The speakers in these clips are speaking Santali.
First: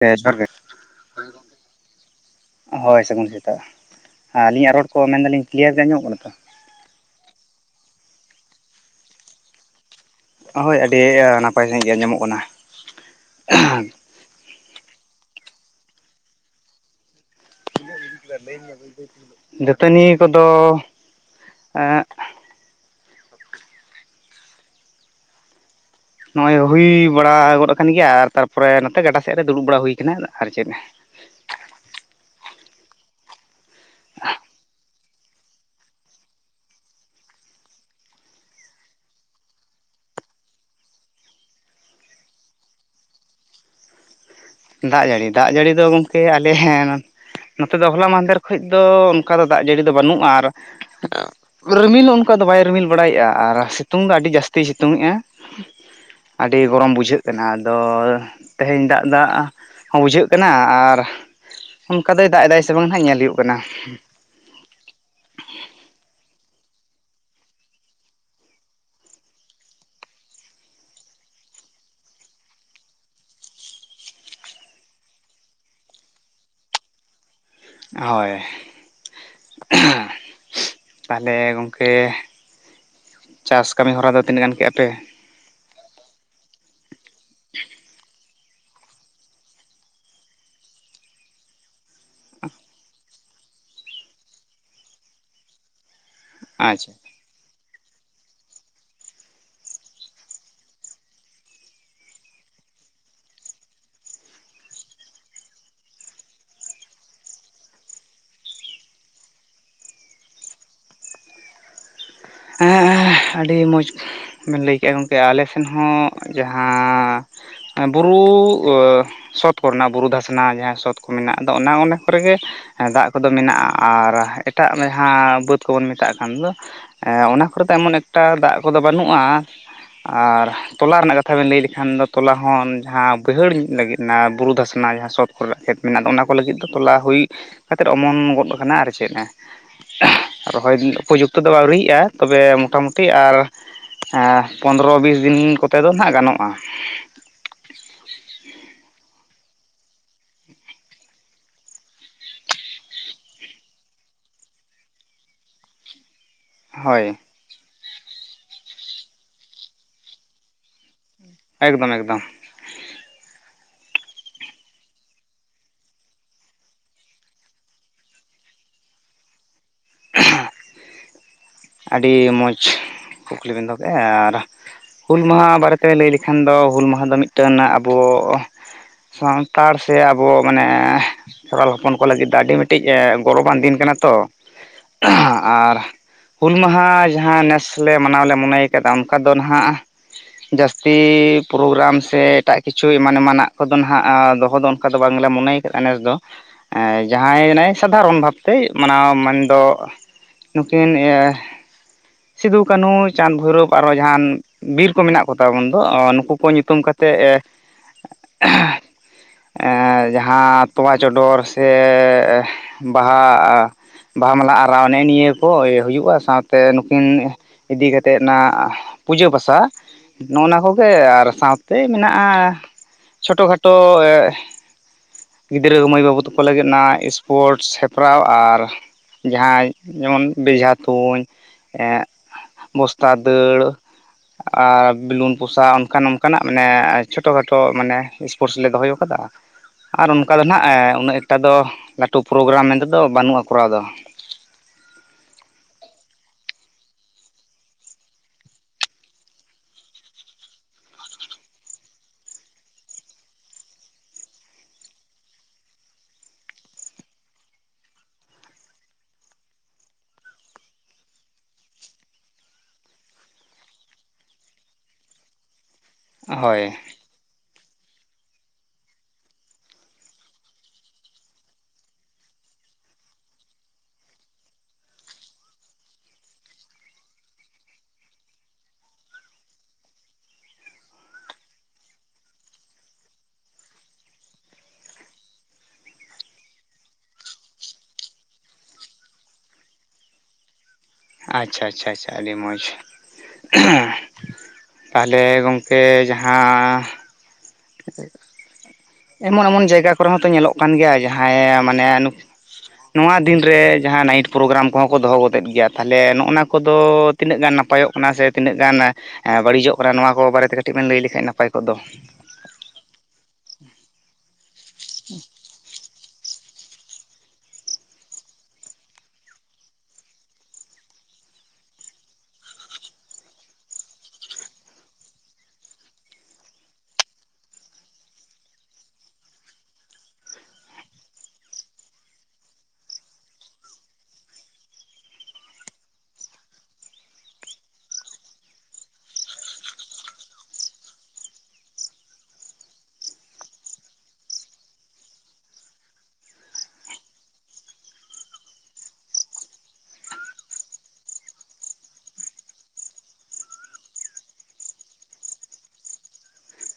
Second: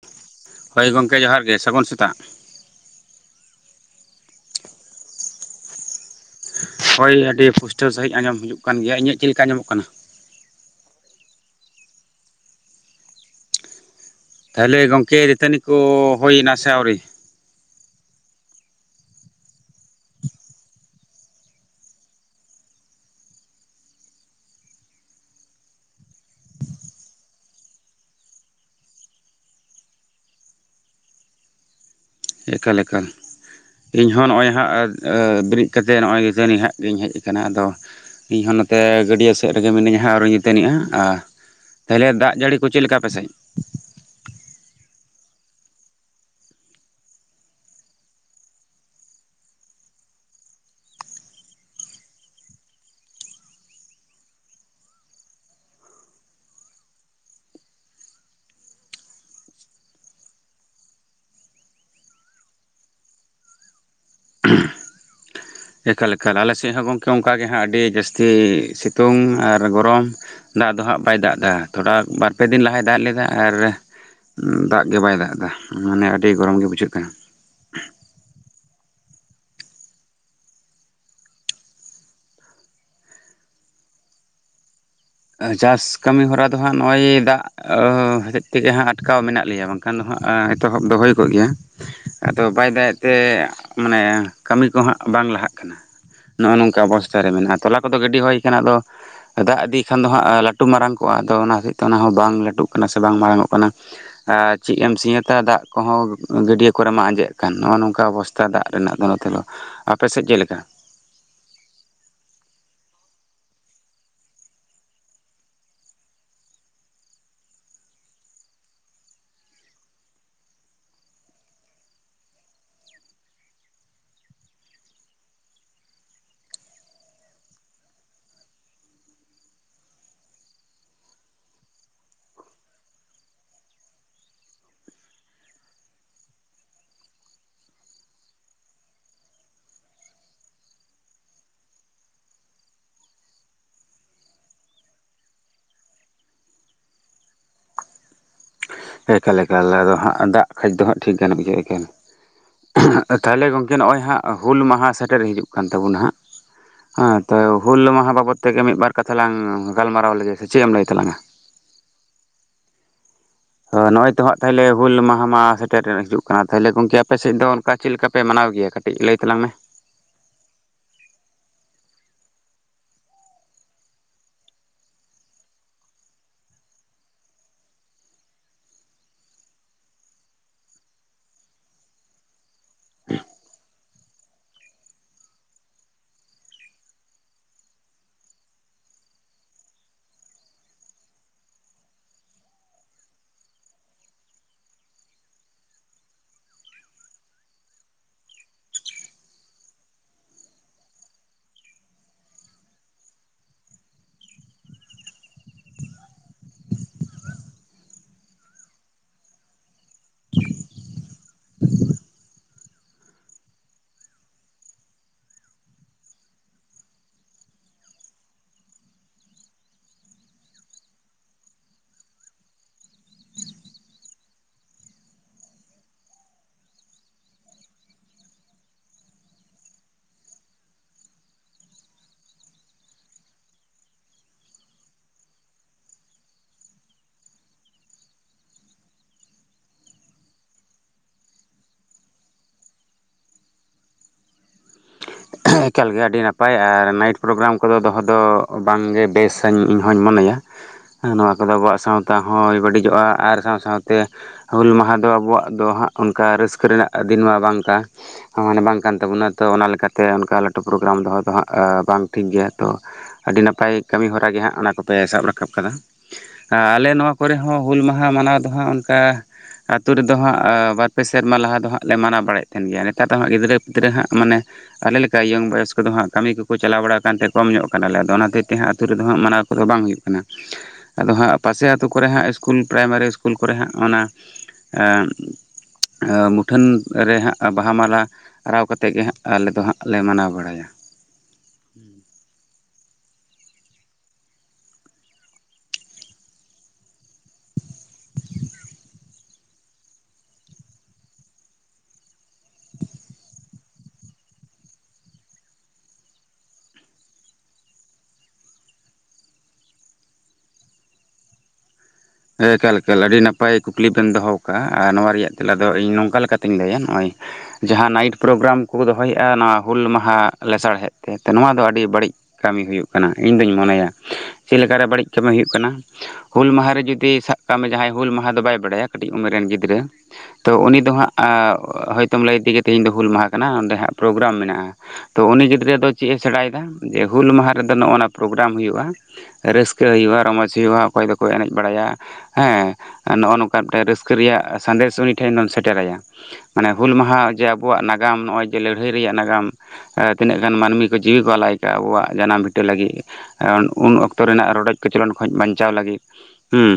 ᱦᱮᱸ ᱡᱚᱦᱟᱨ ᱜᱮ ᱾ ᱦᱳᱭ ᱜᱚᱢᱠᱮ ᱡᱚᱦᱟᱨ ᱜᱮ ᱥᱟᱹᱜᱩᱱ ᱥᱮᱛᱟᱜ ᱦᱳᱭ ᱥᱟᱹᱜᱩᱱ ᱥᱮᱛᱟᱜ᱾ ᱟᱹᱞᱤ ᱧᱟᱜ ᱨᱚᱲ ᱠᱚ ᱢᱮᱱ ᱫᱟᱞᱤᱧ ᱠᱤᱞᱭᱟᱨ ᱜᱮ ᱟᱡᱚᱢᱚᱜ ᱠᱟᱱᱟ ᱛᱚ? ᱦᱳᱭ ᱟᱹᱰᱤ ᱯᱩᱥᱴᱟᱹᱣ ᱥᱟᱺᱦᱤᱡ ᱟᱸᱡᱚᱢ ᱦᱤᱡᱩᱜ ᱠᱟᱱ ᱜᱮᱭᱟ, ᱤᱧᱟᱹᱜ ᱪᱮᱫ ᱞᱮᱠᱟ ᱟᱸᱡᱚ ᱢᱚᱜ ᱠᱟᱱᱟ? ᱦᱳᱭ ᱟᱹᱰᱤ ᱱᱟᱯᱟᱭ ᱥᱟᱺᱦᱤᱡ ᱜᱮ ᱟᱸᱡᱚ ᱢᱚᱜ ᱠᱟᱱᱟ ᱾ ᱛᱟᱦᱞᱮ ᱜᱚᱝᱠᱮ ᱫᱤᱛᱟᱹᱱᱤ ᱠᱚ ᱦᱩᱭᱮ ᱱᱟ ᱥᱮ ᱟᱹᱣᱨᱤ? ᱫᱟᱹᱛᱟᱹᱱᱤ ᱠᱚ ᱫᱚ ᱱᱚᱜᱼᱚᱭ ᱦᱩᱭ ᱵᱟᱲᱟ ᱜᱚᱫ ᱟᱠᱟᱱ ᱜᱮᱭᱟ ᱟᱨ ᱛᱟᱨ ᱯᱚᱨᱮ ᱱᱚᱛᱮ ᱜᱟᱰᱟ ᱥᱮᱫ ᱨᱮ ᱫᱩᱲᱩᱵ ᱵᱟᱲᱟ ᱦᱩᱭ ᱟᱠᱟᱱᱟ ᱟᱨ ᱪᱮᱫ ᱮᱠᱟᱞ ᱮᱠᱟᱞ ᱤᱧ ᱦᱚᱸ ᱱᱚᱜᱼᱚᱭ ᱦᱟᱸᱜ ᱵᱮᱨᱮᱫ ᱠᱟᱛᱮᱫ ᱱᱚᱜᱼᱚᱭ ᱜᱮ ᱫᱟᱹᱛᱟᱹᱱᱤ ᱦᱟᱸᱜ ᱞᱤᱧ ᱦᱮᱡ ᱟᱠᱟᱱᱟ ᱟᱫᱚ ᱤᱧ ᱦᱚᱸ ᱱᱚᱛᱮ ᱜᱟᱹᱰᱭᱟᱹ ᱥᱮᱫ ᱨᱮ ᱜᱮ ᱢᱤᱱᱟᱹᱧ ᱦᱟᱜ ᱟᱨᱣᱤᱧ ᱫᱟᱹᱛᱟᱹᱱᱤᱜᱼᱟ᱾ ᱛᱟᱦᱞᱮ ᱫᱟᱜ ᱡᱟᱹᱲᱤ ᱠᱚ ᱪᱮᱫ ᱞᱮᱠᱟ ᱟᱯᱮ ᱥᱮᱡ? ᱫᱟᱜ ᱡᱟᱹᱲᱤ ᱫᱟᱜ ᱡᱟᱹᱲᱤ ᱫᱚ ᱜᱚᱝᱠᱮ ᱟᱞᱮ ᱱᱚᱛᱮ ᱫᱚ ᱦᱚᱞᱟ ᱢᱟᱦᱫᱮᱨ ᱠᱷᱚᱱ ᱫᱚ ᱚᱱᱠᱟ ᱫᱚ ᱫᱟᱜ ᱡᱟᱹᱲᱤ ᱫᱚ ᱵᱟᱹᱱᱩᱜᱼᱟ ᱟᱨ [inaudible] ᱨᱤᱢᱤᱞ ᱦᱚᱸ ᱚᱱᱠᱟ ᱫᱚ ᱵᱟᱭ ᱨᱤᱢᱤᱞ ᱵᱟᱲᱟᱭᱮᱫᱼᱟ ᱟᱨ ᱥᱤᱛᱩᱝ ᱫᱚ ᱟᱹᱰᱤ ᱡᱟᱹᱥᱛᱤᱭ ᱥᱤᱛᱩᱝ ᱮᱸᱜᱼᱟ᱾ ᱟᱹᱰᱤ ᱜᱚᱨᱚᱢ ᱵᱩᱡᱷᱟᱹᱜ ᱠᱟᱱᱟ ᱟᱫᱚ ᱛᱮᱦᱮᱧ ᱫᱟᱜ ᱫᱟᱜ ᱦᱚᱸ ᱵᱩᱡᱷᱟᱹᱜ ᱠᱟᱱᱟ᱾ ᱟᱨ ᱚᱱᱠᱟ ᱫᱚᱭ ᱫᱟᱜ ᱮᱫᱟᱭ ᱥᱮ ᱵᱟᱝ ᱦᱟᱜ ᱧᱮᱞ ᱦᱩᱭᱩᱜ ᱠᱟᱱᱟ ᱾ ᱮᱠᱟᱞ ᱮᱠᱟᱞ ᱟᱞᱮ ᱥᱮᱫ ᱦᱚᱸ ᱜᱚᱝᱠᱮ ᱚᱱᱠ ᱜᱮ ᱦᱟᱸᱜ ᱟᱹᱰᱤ ᱡᱟᱹᱥᱛᱤ ᱥᱤᱛᱩᱝ ᱟᱨ ᱜᱚᱨᱚᱢ᱾ ᱫᱟᱜ ᱫᱚ ᱦᱟᱸᱜ ᱵᱟᱭ ᱫᱟᱜ ᱮᱫᱟ ᱛᱷᱚᱲᱟ ᱵᱟᱨ ᱯᱮ ᱫᱤᱱ ᱞᱟᱦᱟᱭ ᱫᱟᱜ ᱞᱮᱫᱟ ᱟᱨ ᱫᱟᱜ ᱜᱮ ᱵᱟᱭ ᱫᱟᱜ ᱮᱫᱟ ᱢᱟᱱᱮ ᱟᱹᱰᱤ ᱜᱚᱨᱚᱢ ᱜᱮ ᱵᱩᱡᱷᱟᱹᱜ ᱠᱟᱱᱟ᱾ ᱦᱳᱭ ᱛᱟᱦᱞᱮ ᱜᱚᱝᱠᱮ ᱪᱟᱥ ᱠᱟᱹᱢᱤ ᱦᱚᱨᱟ ᱫᱚ ᱛᱤᱱᱟᱹᱜ ᱜᱟᱱ ᱠᱮᱜᱼᱟ ᱯᱮ? ᱪᱟᱥ ᱠᱟᱹᱢᱤ ᱦᱚᱨᱟ ᱫᱚ ᱦᱟᱸᱜ ᱱᱚᱜᱼᱚᱭ ᱫᱟᱜ ᱚ ᱦᱚᱛᱮᱡ ᱛᱮᱜᱮ ᱦᱟᱸᱜ ᱟᱴᱠᱟᱣ ᱢᱮᱱᱟᱜ ᱞᱮᱭᱟ ᱵᱟᱝ ᱠᱷᱟᱱ ᱫᱚ ᱦᱟᱸᱜ ᱮᱛᱚ ᱦᱚᱵ ᱫᱚ ᱦᱩᱭ ᱠᱚᱜ ᱜᱮᱭᱟ᱾ ᱟᱫᱚ ᱵᱟᱭ ᱫᱟᱜ ᱮᱜ ᱛᱮ ᱢᱟᱱᱮ ᱠᱟᱹᱢᱤ ᱠᱚᱦᱟᱸᱜ ᱵᱟᱝ ᱞᱟᱦᱟᱜ ᱠᱟᱱᱟ᱾ ᱱᱚᱜᱼᱚ ᱱᱚᱝᱠᱟ ᱟᱪᱪᱷᱟ ᱚᱵᱚᱥᱛᱟ ᱨᱮ ᱢᱮᱱᱟᱜᱼᱟ᱾ ᱛᱚᱞᱟ ᱠᱚ ᱫᱚ ᱜᱤᱹᱰᱤ ᱦᱳᱭ ᱠᱟᱱᱟ ᱟᱫᱚ ᱫᱟᱜ ᱤᱫᱤ ᱠᱷᱟᱱ ᱫᱚ ᱦᱟᱸᱜ ᱞᱟᱹᱴᱩ ᱢᱟᱨᱟᱝ ᱠᱚᱜᱼᱟ ᱟᱫᱚ ᱚᱱᱟ ᱦᱚᱛᱮᱡ ᱛᱮ ᱚᱱᱟ ᱦᱚᱸ ᱵᱟᱝ ᱞᱟᱹᱴᱩᱜ ᱠᱟᱱᱟ ᱥᱮ ᱵᱟᱝ ᱢᱟᱨᱟᱝ ᱚᱜ ᱠᱟᱱᱟ᱾ ᱟᱨ ᱪᱮᱫ ᱮᱢ ᱥᱤᱭᱟᱹᱛᱟ ᱫᱟᱜ ᱠᱚ ᱦᱚᱸ ᱜᱟᱹᱰᱭᱟᱹ ᱠᱚᱨᱮ ᱢᱟ ᱟᱸᱡᱮᱫ ᱠᱟᱱ ᱱᱚᱜᱼᱚ ᱱᱚᱝᱠᱟ ᱚᱵᱚᱥᱛᱷᱟ᱾ ᱛᱟ ᱫᱟᱜ ᱨᱮᱱᱟᱜ ᱫᱚ ᱱᱚᱛᱮ ᱫᱚ ᱟᱯᱮ ᱥᱮᱫ ᱪᱮᱫ ᱞᱮᱠᱟ? ᱦᱮᱸ ᱟᱹᱰᱤ ᱢᱚᱸᱡᱽ ᱵᱮᱱ ᱞᱟᱹᱭ ᱠᱮᱜᱼᱟ ᱜᱚᱝᱠᱮ ᱟᱞᱮ ᱥᱮᱱ ᱦᱚᱸ ᱡᱟᱦᱟᱸᱻᱻ ᱵᱩᱨᱩ ᱤᱭᱟᱹ ᱥᱚᱛ ᱠᱚᱨᱮᱱᱟᱜ ᱵᱩᱨᱩ ᱫᱷᱟᱥᱱᱟ ᱡᱟᱦᱟᱸ ᱥᱚᱛ ᱠᱚ ᱢᱮᱱᱟᱜ ᱟᱫᱚ ᱚᱱᱟ ᱚᱱᱟ ᱠᱚᱨᱮ ᱜᱮ ᱾ ᱫᱟᱜ ᱠᱚᱫᱚ ᱢᱮᱱᱟᱜᱼᱟ ᱟᱨ ᱮᱴᱟᱜ ᱡᱟᱦᱟᱸ ᱵᱟᱹᱫᱽ ᱠᱚᱵᱚᱱ ᱢᱮᱛᱟᱜ ᱠᱟᱱ ᱫᱚ ᱚᱱᱟ ᱠᱚᱨᱮ ᱛᱮ ᱮᱢᱚᱱ ᱮᱠᱴᱟ ᱫᱟᱜ ᱠᱚ ᱫᱚ ᱵᱟᱹᱱᱩᱜᱼᱟ᱾ ᱟᱨ ᱛᱚᱞᱟ ᱨᱮᱱᱟᱜ ᱠᱟᱛᱷᱟ ᱵᱮᱱ ᱞᱟᱹᱭ ᱞᱮᱠᱷᱟᱱ ᱫᱚ ᱛᱚᱞᱟ ᱦᱚᱸ ᱡᱟᱦᱟᱸ ᱵᱟᱹᱭᱦᱟᱹᱲ ᱞᱟᱹᱜᱤᱫ ᱚᱱᱟ ᱵᱩᱨᱩ ᱫᱷᱟᱥᱱᱟ ᱡᱟᱦᱟᱸ ᱥᱚᱛ ᱠᱚᱨᱮᱱᱟᱜ ᱠᱷᱮᱫ ᱢᱮᱱᱟᱜ ᱫᱚ ᱚᱱᱟ ᱠᱚ ᱞᱟᱹᱜᱤᱫ ᱫᱚ ᱛᱚᱞᱟ ᱦᱩᱭ ᱠᱷᱮᱛ ᱨᱮ ᱚᱢᱚᱱ ᱜᱚᱫ ᱟᱠᱟᱱᱟ ᱟᱨ ᱪᱮᱫ ᱨᱚᱦᱚᱭ ᱩᱯᱚ ᱡᱩᱠᱛᱚ ᱫᱚ ᱟᱹᱣᱨᱤᱡ ᱭᱟᱜ ᱛᱚ ᱵᱮ ᱢᱚᱴᱟᱢᱩᱴᱤ ᱟᱨ ᱯᱚᱱᱨᱚ ᱵᱤᱥ ᱫᱤᱱ ᱠᱚᱛᱮ ᱫᱚ ᱦᱟᱸᱜ ᱜᱟᱱᱚᱜᱼᱟ᱾ ᱮᱠᱟᱞ ᱮᱠᱟᱞ ᱟᱫᱚ ᱦᱟᱜ ᱫᱟᱜ ᱠᱷᱟᱡᱽ ᱫᱚ ᱦᱟᱸᱜ ᱴᱷᱤᱠ ᱜᱟᱱ ᱵᱩᱡᱷᱟᱹᱜ ᱮᱠᱮᱱ ᱛᱟᱦᱞᱮ ᱜᱚᱝᱠᱮ, ᱱᱚᱜᱼᱚᱭ ᱦᱟᱸᱜ ᱦᱩᱞ ᱢᱟᱦᱟ ᱥᱮᱴᱮᱨ ᱦᱤᱡᱩᱜ ᱠᱟᱱ ᱛᱟᱵᱳᱱᱼᱟ᱾ ᱦᱟᱜ ᱦᱳᱭ ᱦᱸ᱾ ᱛᱚ ᱦᱩᱞ ᱢᱟᱦᱟ ᱵᱟᱵᱚᱫ ᱛᱮ ᱜᱮ ᱢᱤᱫ ᱵᱟᱨ ᱠᱟᱛᱷᱟ ᱞᱝ ᱜᱟᱞ ᱢᱟᱨᱟᱣ ᱞᱮ ᱜᱮ ᱥᱮ ᱪᱮᱫ ᱮᱢ ᱞᱟᱹᱭ ᱛᱟᱞᱟᱝᱟ᱾ ᱮᱠᱫᱚᱢ ᱮᱠᱫᱚᱢ᱾ ᱦᱚ ᱱᱚᱜᱼᱚᱭ ᱛᱚᱦᱟᱸᱜ ᱛᱟᱦᱚᱞᱮ ᱦᱩᱞ ᱢᱟᱦᱟ ᱢᱟ ᱥᱮᱴᱮᱨᱮ ᱦᱤᱡᱩᱜ ᱠᱟᱱᱟ, ᱛᱟᱦᱚᱞᱮ ᱜᱚᱝᱠᱮ ᱟᱯᱮ ᱥᱮᱫ ᱫᱚ ᱚᱱᱠᱟ ᱪᱮᱫ ᱞᱮᱠᱟ ᱯᱮ ᱢᱟᱱᱟᱣ ᱜᱮᱭᱟ? ᱞᱟᱹᱭ ᱛᱟᱞᱟᱝ ᱢᱮ᱾ [inaudible] ᱟᱹᱰᱤ ᱢᱚᱸᱡᱽ ᱠᱩᱠᱞᱤ ᱵᱤᱱ ᱫᱚᱦᱚ ᱠᱮᱫᱼᱟ, ᱟᱨ, ᱦᱩᱞ ᱢᱟᱦᱟ ᱵᱟᱨᱮᱛᱮ ᱞᱟᱹᱭ ᱞᱮᱠᱷᱟᱱ ᱫᱚ, ᱦᱩᱞ ᱢᱟᱦᱟ ᱫᱚ ᱢᱤᱫᱴᱮᱱ ᱟᱵᱚ, ᱥᱟᱱᱛᱟᱲ ᱥᱮ ᱟᱵᱚ ᱢᱟᱱᱮ ᱠᱷᱮᱨᱣᱟᱞ ᱦᱚᱯᱚᱱ ᱠᱚ ᱞᱟᱹᱜᱤᱫ ᱫᱚ ᱟᱹᱰᱤ ᱢᱤᱫ ᱠᱟᱹᱴᱤᱡ ᱜᱚᱨᱚᱵᱟᱱ ᱫᱤᱱ ᱠᱟᱱᱟ ᱛᱚ, ᱟᱨ ᱦᱩᱞ ᱢᱟᱦᱟ ᱡᱟᱦᱟᱸ ᱱᱮᱥ ᱞᱮ ᱢᱟᱱᱟᱣᱞᱮ ᱢᱚᱱᱮᱭ ᱠᱟᱫᱟ, ᱚᱱᱠᱟ ᱫᱚ ᱱᱟᱦᱟᱜ, ᱡᱟᱹᱥᱛᱤ ᱯᱨᱳᱜᱨᱟᱢ ᱥᱮ ᱮᱴᱟᱜ ᱠᱤᱪᱷᱩ, ᱮᱢᱟᱱ ᱮᱢᱟᱱᱟᱜ ᱠᱚᱫᱚ ᱱᱟᱦᱟᱜ ᱫᱚᱦᱚ ᱫᱚ ᱚᱱᱠᱟ ᱫᱚ ᱵᱟᱝᱞᱮ ᱢᱚᱱᱮ ᱪᱮᱫᱠᱟ ᱱᱮᱥ ᱫᱚ, ᱡᱟᱦᱟᱸᱭ ᱢᱮᱱᱟᱭ ᱥᱟᱫᱷᱟᱨᱚᱱ ᱵᱷᱟᱵᱛᱮ ᱢᱟᱱᱟᱣ ᱫᱚ ᱱᱩᱠᱤᱱ ᱤᱭᱟᱹ ᱥᱤᱫᱩ ᱠᱟᱱᱩ ᱪᱟᱸᱫᱽ ᱵᱷᱳᱭᱨᱳ ᱟᱨᱚ ᱡᱟᱦᱟᱸᱱ ᱵᱤᱨ ᱠᱚ ᱢᱮᱱᱟᱜ ᱠᱚ ᱛᱟᱵᱚᱱ ᱫᱚ᱾ᱱᱩᱠᱩ ᱠᱚ ᱧᱩᱛᱩᱢ ᱠᱟᱛᱮᱫ ᱮᱻ [unintelligible] ᱡᱟᱦᱟᱸ ᱛᱚᱣᱟ ᱪᱚᱰᱚᱨ ᱥᱮ ᱵᱟᱦᱟ, ᱵᱟᱦᱟ ᱢᱟᱞᱟ ᱟᱨᱟᱣ ᱱᱮᱜ ᱱᱤᱭᱟᱹ ᱠᱚ ᱦᱩᱭᱩᱜᱼᱟ᱾ ᱥᱟᱶᱛᱮ ᱱᱩᱠᱤᱱ, ᱤᱫᱤ ᱠᱟᱛᱮᱫ ᱚᱱᱟ ᱯᱩᱡᱟᱹ ᱯᱟᱥᱟ᱾ ᱱᱚᱜᱼ ᱱᱟ ᱠᱚᱜᱮ ᱟᱨ ᱥᱟᱶᱛᱮ ᱢᱮᱱᱟᱜᱼᱟ ᱪᱷᱳᱴᱳ ᱠᱷᱟᱟᱴᱳ, ᱜᱤᱫᱽᱨᱟᱹ ᱢᱟᱹᱭ ᱵᱟᱹᱵᱩ ᱛᱟᱠᱚ ᱞᱟᱹᱜᱤᱫ ᱱᱟ ᱥᱯᱳᱨᱴᱥ ᱦᱮᱯᱨᱟᱣ᱾ ᱟᱨ, ᱡᱟᱦᱟᱸᱭ ᱡᱮᱢᱚᱱ ᱵᱮᱡᱷᱟ ᱛᱩᱧ ᱮᱸ ᱵᱚᱥᱛᱟ ᱫᱟᱹᱲ᱾ ᱟᱨ ᱵᱮᱞᱩᱱ ᱯᱚᱥᱟᱜ ᱚᱱᱠᱟᱱ ᱚᱱᱠᱟᱱᱟᱜ ᱢᱟᱱᱮ ᱪᱷᱳᱴᱳ ᱠᱷᱟᱴᱳ ᱢᱟᱱᱮ ᱥᱯᱳᱨᱴᱥ ᱞᱮ ᱫᱚᱦᱚ ᱟᱠᱟᱫᱟ᱾ ᱟᱨ ᱚᱱᱠᱟ ᱫᱚ ᱱᱟᱦᱟᱜ ᱩᱱᱟᱹᱜ ᱮᱠᱴᱟ ᱫᱚ ᱞᱟᱹᱴᱩ ᱯᱨᱳᱜᱨᱟᱢ ᱢᱮᱱ ᱛᱮ ᱫᱚ ᱵᱟᱹᱱᱩᱜᱼᱟ ᱠᱚᱨᱟᱣ ᱫᱚ᱾ [inaudible] ᱮᱠᱟᱞᱜᱮ ᱟᱹᱰᱤ ᱱᱟᱯᱟᱭ ᱟᱨ ᱱᱟᱭᱤᱴ ᱯᱨᱳᱜᱨᱟᱢ ᱠᱚᱫᱚ ᱫᱚᱦᱚ ᱫᱚ ᱵᱟᱝᱜᱮ ᱵᱮᱥᱟ ᱤᱧᱦᱚᱧ ᱢᱚᱱᱮᱭᱟ᱾ ᱱᱚᱣᱟ ᱠᱚᱫᱚ ᱟᱵᱚᱣᱟᱜ ᱥᱟᱶᱛᱟ ᱦᱚᱸᱭ ᱵᱟᱹᱲᱤᱡᱚᱜᱼᱟ, ᱟᱨ ᱥᱟᱶ ᱥᱟᱶᱛᱮ, ᱦᱩᱞ ᱢᱟᱦᱟ ᱫᱚ ᱟᱵᱚᱣᱟᱜ ᱫᱚ ᱦᱟᱸᱜ ᱚᱱᱠᱟ ᱨᱟᱹᱥᱠᱟᱹ ᱨᱮᱱᱟᱜ ᱫᱤᱱ ᱢᱟ ᱵᱟᱝ ᱠᱟᱱ᱾ ᱢᱟᱱᱮ ᱵᱟᱝ ᱠᱟᱱ ᱛᱟᱵᱳᱱᱟ ᱾ᱛᱚ ᱚᱱᱟ ᱞᱮᱠᱟᱛᱮ ᱚᱱᱠᱟ ᱞᱟᱹᱴᱩ ᱯᱨᱳᱜᱨᱟᱢ ᱫᱚᱦᱚ ᱫᱚ ᱦᱟᱸᱜ ᱵᱟᱝ ᱴᱷᱤᱠ ᱜᱮᱭᱟ, ᱛᱚ ᱟᱹᱰᱤ ᱱᱟᱯᱟᱭ ᱠᱟᱹᱢᱤ ᱦᱚᱨᱟ ᱜᱮ ᱦᱟᱸᱜ ᱚᱱᱟ ᱠᱚᱯᱮ ᱥᱟᱵ ᱨᱟᱠᱟᱵ ᱠᱟᱫᱟ ᱦᱳᱭ ᱟᱞᱮ ᱱᱚᱣᱟ, ᱠᱚᱨᱮ ᱦᱚᱸ ᱦᱩᱞ ᱢᱟᱦᱟ ᱢᱟᱱᱟᱣ ᱫᱚ ᱦᱟᱸᱜ ᱚᱱᱠᱟ, ᱟᱹᱛᱩ ᱨᱮᱫᱚ ᱦᱟᱸᱜ ᱵᱟᱨᱼᱯᱮ ᱥᱮᱨᱢᱟ ᱞᱟᱦᱟ ᱫᱚ ᱦᱟᱸᱜ ᱞᱮ ᱢᱟᱱᱟᱣ ᱵᱟᱲᱟᱭᱮᱫ ᱛᱟᱦᱮᱱ ᱜᱮᱭᱟ᱾ᱱᱮᱛᱟᱨ ᱫᱚ ᱦᱟᱸᱜ ᱜᱤᱫᱽᱨᱟᱹ ᱯᱤᱫᱽᱨᱟᱹ ᱦᱟᱸᱜ ᱢᱟᱱᱮ, ᱟᱞᱮ ᱞᱮ- ᱞᱮᱠᱟ ᱤᱭᱚᱝ ᱵᱚᱭᱚᱥ ᱠᱚᱫᱚ ᱦᱟᱸᱜ ᱠᱟᱹᱢᱤ ᱠᱚᱠᱚ ᱪᱟᱞᱟᱣ ᱵᱟᱲᱟ ᱠᱟᱱᱛᱮ ᱠᱚᱢ ᱧᱚᱜ ᱠᱟᱱᱟᱞᱮ, ᱟᱫᱚ ᱚᱱᱟ ᱦᱚᱛᱮᱫ ᱛᱮ ᱦᱟᱜ ᱟᱛᱳ ᱨᱮᱫᱚ ᱦᱟᱜ ᱢᱟᱱᱟᱣ ᱠᱚᱫᱚ ᱵᱟᱝ ᱦᱩᱭᱩᱜ ᱠᱟᱱᱟ᱾ ᱟᱫᱚ ᱦᱟᱸᱜ ᱯᱟᱥᱮ ᱟᱛᱳ ᱠᱚᱨᱮ ᱦᱟᱸᱜ ᱤᱥᱠᱩᱞ ᱯᱨᱟᱭᱢᱟᱨᱤ ᱤᱥᱠᱩᱞ ᱠᱚᱨᱮ ᱦᱟᱸᱜ ᱚᱱᱟ, ᱮᱸᱜᱻ ᱢᱩᱴᱷᱟᱹᱱ ᱨᱮ ᱦᱟᱸᱜ ᱵᱟᱦᱟ ᱢᱟᱞᱟ ᱟᱨᱟᱣ ᱠᱟᱛᱮᱫ ᱜᱮ, ᱦᱟᱸᱜ ᱟᱞᱮ ᱫᱚ ᱦᱟᱸᱜ, ᱞᱮ ᱢᱟᱱᱟᱣ ᱵᱟᱲᱟᱭᱟ᱾ ᱟᱪᱪᱷᱟ, ᱟᱪᱪᱷᱟ, ᱟᱪᱷᱟ ᱟᱹᱰᱤ ᱢᱚᱸᱡ ᱛᱟᱦᱚᱞᱮ ᱜᱚᱝᱠᱮ ᱡᱟᱦᱟᱸ [inaudible] ᱮᱢᱚᱱ ᱮᱢᱚᱱ ᱡᱟᱭᱜᱟ ᱠᱚᱨᱮ ᱦᱚᱸᱛᱚ ᱧᱮᱞᱚᱜ ᱠᱟᱱ ᱜᱮᱭᱟ ᱡᱟᱦᱟᱸ ᱢᱟᱱᱮ ᱱᱩ ᱱᱚᱣᱟ ᱫᱤᱱᱨᱮ ᱡᱟᱦᱟᱸ ᱱᱟᱭᱤᱴ ᱯᱨᱳᱜᱨᱟᱢ ᱠᱚᱦᱚᱸ ᱠᱚ ᱫᱚᱦᱚ ᱜᱚᱫᱮᱫ ᱜᱮᱭᱟ, ᱛᱟᱦᱚᱞᱮ ᱱᱚᱜᱼᱱᱟ ᱠᱚᱫᱚ ᱛᱤᱱᱟᱹᱜ ᱜᱟᱱ ᱱᱟᱯᱟᱭᱚᱜ ᱠᱟᱱᱟ ᱥᱮ, ᱛᱤᱱᱟᱹᱜ ᱜᱟᱱ ᱵᱟᱹᱲᱤᱡᱚᱜ ᱠᱟᱱᱟ ᱱᱚᱣᱟ ᱠᱚ ᱵᱟᱨᱮᱛᱮ ᱠᱟᱹᱴᱤᱡ ᱵᱮᱱ ᱞᱟᱹᱭ ᱞᱮᱠᱷᱟᱱᱡ ᱱᱟᱯᱟᱭ ᱠᱚᱜ ᱫᱚ᱾ ᱮ ᱮᱠᱟᱞ ᱮᱠᱟᱞ ᱟᱹᱰᱤ ᱱᱟᱯᱟᱭ ᱠᱩᱠᱞᱤ ᱵᱮᱱ ᱫᱚᱦᱚ ᱟᱠᱟᱫᱼᱟ᱾ ᱟᱨ ᱱᱚᱣᱟ ᱨᱮᱭᱟᱜ ᱛᱮᱞᱟ ᱫᱚ ᱤᱧ ᱱᱚᱝᱠᱟ ᱞᱮᱠᱟᱛᱮ ᱞᱟᱹᱭᱟ ᱱᱚᱜᱼᱚᱭ ᱡᱟᱦᱟᱸ ᱱᱟᱭᱤᱴ ᱯᱨᱳᱜᱨᱟᱢ ᱠᱚ ᱫᱚᱦᱚᱭᱮᱫᱼᱟ ᱱᱚᱣᱟ ᱦᱩᱞ ᱢᱟᱦᱟ ᱞᱮᱥᱟᱲ ᱦᱮᱫ ᱛᱮ ᱱᱚᱣᱟ ᱫᱚ ᱟᱹᱰᱤ ᱵᱟᱹᱲᱤᱡ ᱠᱟᱹᱢᱤ ᱦᱩᱭᱩᱜ ᱠᱟᱱᱟ ᱤᱧ ᱫᱩᱧ ᱢᱚᱱᱮᱭᱟ ᱪᱮᱫᱠᱟᱨᱮ ᱵᱟᱹᱲᱤᱡ ᱠᱟᱹᱢᱤ ᱦᱩᱭᱩᱜ ᱠᱟᱱᱟ ᱦᱩᱞ ᱢᱟᱦᱟ ᱨᱮ ᱡᱩᱫᱤ ᱛᱤ ᱥᱟᱵ ᱠᱟᱜ ᱢᱮ ᱡᱟᱦᱟᱸᱭ ᱦᱩᱞ ᱢᱟᱦᱟ ᱫᱚ ᱵᱟᱭ ᱵᱟᱲᱟᱭᱟ ᱠᱟᱹᱴᱤᱡ ᱩᱢᱮᱨ ᱨᱮᱱ ᱜᱤᱫᱽᱨᱟᱹ ᱛᱚ ᱩᱱᱤ ᱫᱚ ᱦᱟᱸᱜ ᱦᱚᱭᱛᱳᱚᱢ ᱞᱟᱹᱭ ᱛᱮᱜᱮ ᱛᱮᱤᱦᱤᱧ ᱫᱚ ᱦᱩᱞ ᱢᱟᱦᱟ ᱠᱟᱱᱟ ᱚᱸᱰᱮ ᱦᱟᱸᱜ ᱯᱨᱳᱜᱨᱟᱢ ᱢᱮᱱᱟᱜᱼᱟ᱾ ᱛᱩ ᱩᱱᱤ ᱜᱤᱫᱽᱨᱟᱹ ᱫᱚ ᱪᱮᱫᱼ ᱮ ᱥᱮᱬᱟᱭᱮᱫᱟ ᱡᱮ ᱦᱩᱞ ᱢᱟᱦᱟ ᱨᱮᱫᱚ ᱱᱚᱜᱼ ᱱᱚᱣᱟ ᱯᱨᱳᱜᱨᱟᱢ ᱦᱩᱭᱩᱜᱼᱟ᱾ ᱨᱟᱹᱥᱠᱟᱹ ᱦᱩᱭᱩᱜᱼᱟ ᱨᱚᱢᱚᱡᱽ ᱦᱩᱭᱩᱜᱼᱟ ᱚᱠᱚᱭ ᱫᱚᱠᱚ ᱮᱱᱮᱡ ᱵᱟᱲᱟᱭᱟ᱾ ᱦᱮᱸ ᱱᱚᱜᱼᱚ ᱱᱚᱝᱠᱟ ᱢᱤᱫᱴᱮᱱ ᱨᱟᱹᱥᱠᱟᱹ ᱨᱮᱭᱟᱜ ᱥᱟᱸᱫᱮᱥ ᱩᱱᱤ ᱴᱷᱮᱱ ᱫᱚᱢ ᱥᱮᱴᱮᱨ ᱟᱭᱟ᱾ ᱢᱟᱱᱮ ᱦᱩᱞ ᱢᱟᱦᱟ ᱡᱮ ᱟᱵᱚᱣᱟᱜ ᱱᱟᱜᱟᱢ ᱱᱚᱜᱼᱚᱭ ᱡᱮ ᱞᱟᱹᱲᱦᱟᱹᱭ ᱨᱮᱭᱟᱜ ᱱᱟᱜᱟᱢ ᱛᱤᱱᱟᱹᱜ ᱜᱟᱱ ᱢᱟᱹᱱᱢᱤ ᱠᱚ ᱡᱤᱣᱤ ᱠᱚ ᱟᱞ ᱟᱹᱭᱠᱟᱹᱜᱼᱟ ᱟᱵᱚᱣᱟᱜ ᱡᱟᱱᱟᱢ ᱵᱷᱤᱴᱟᱹ ᱞᱟᱹᱜᱤᱫ᱾ ᱩᱱ ᱚᱠᱛᱚ ᱨᱮᱱᱟᱜ ᱨᱚᱰᱚᱚᱡ ᱠᱚᱪᱞᱚᱱ ᱠᱷᱚᱱ ᱵᱟᱧ ᱪᱟᱣ ᱞᱟᱹᱜᱤᱫ ᱦᱩᱸ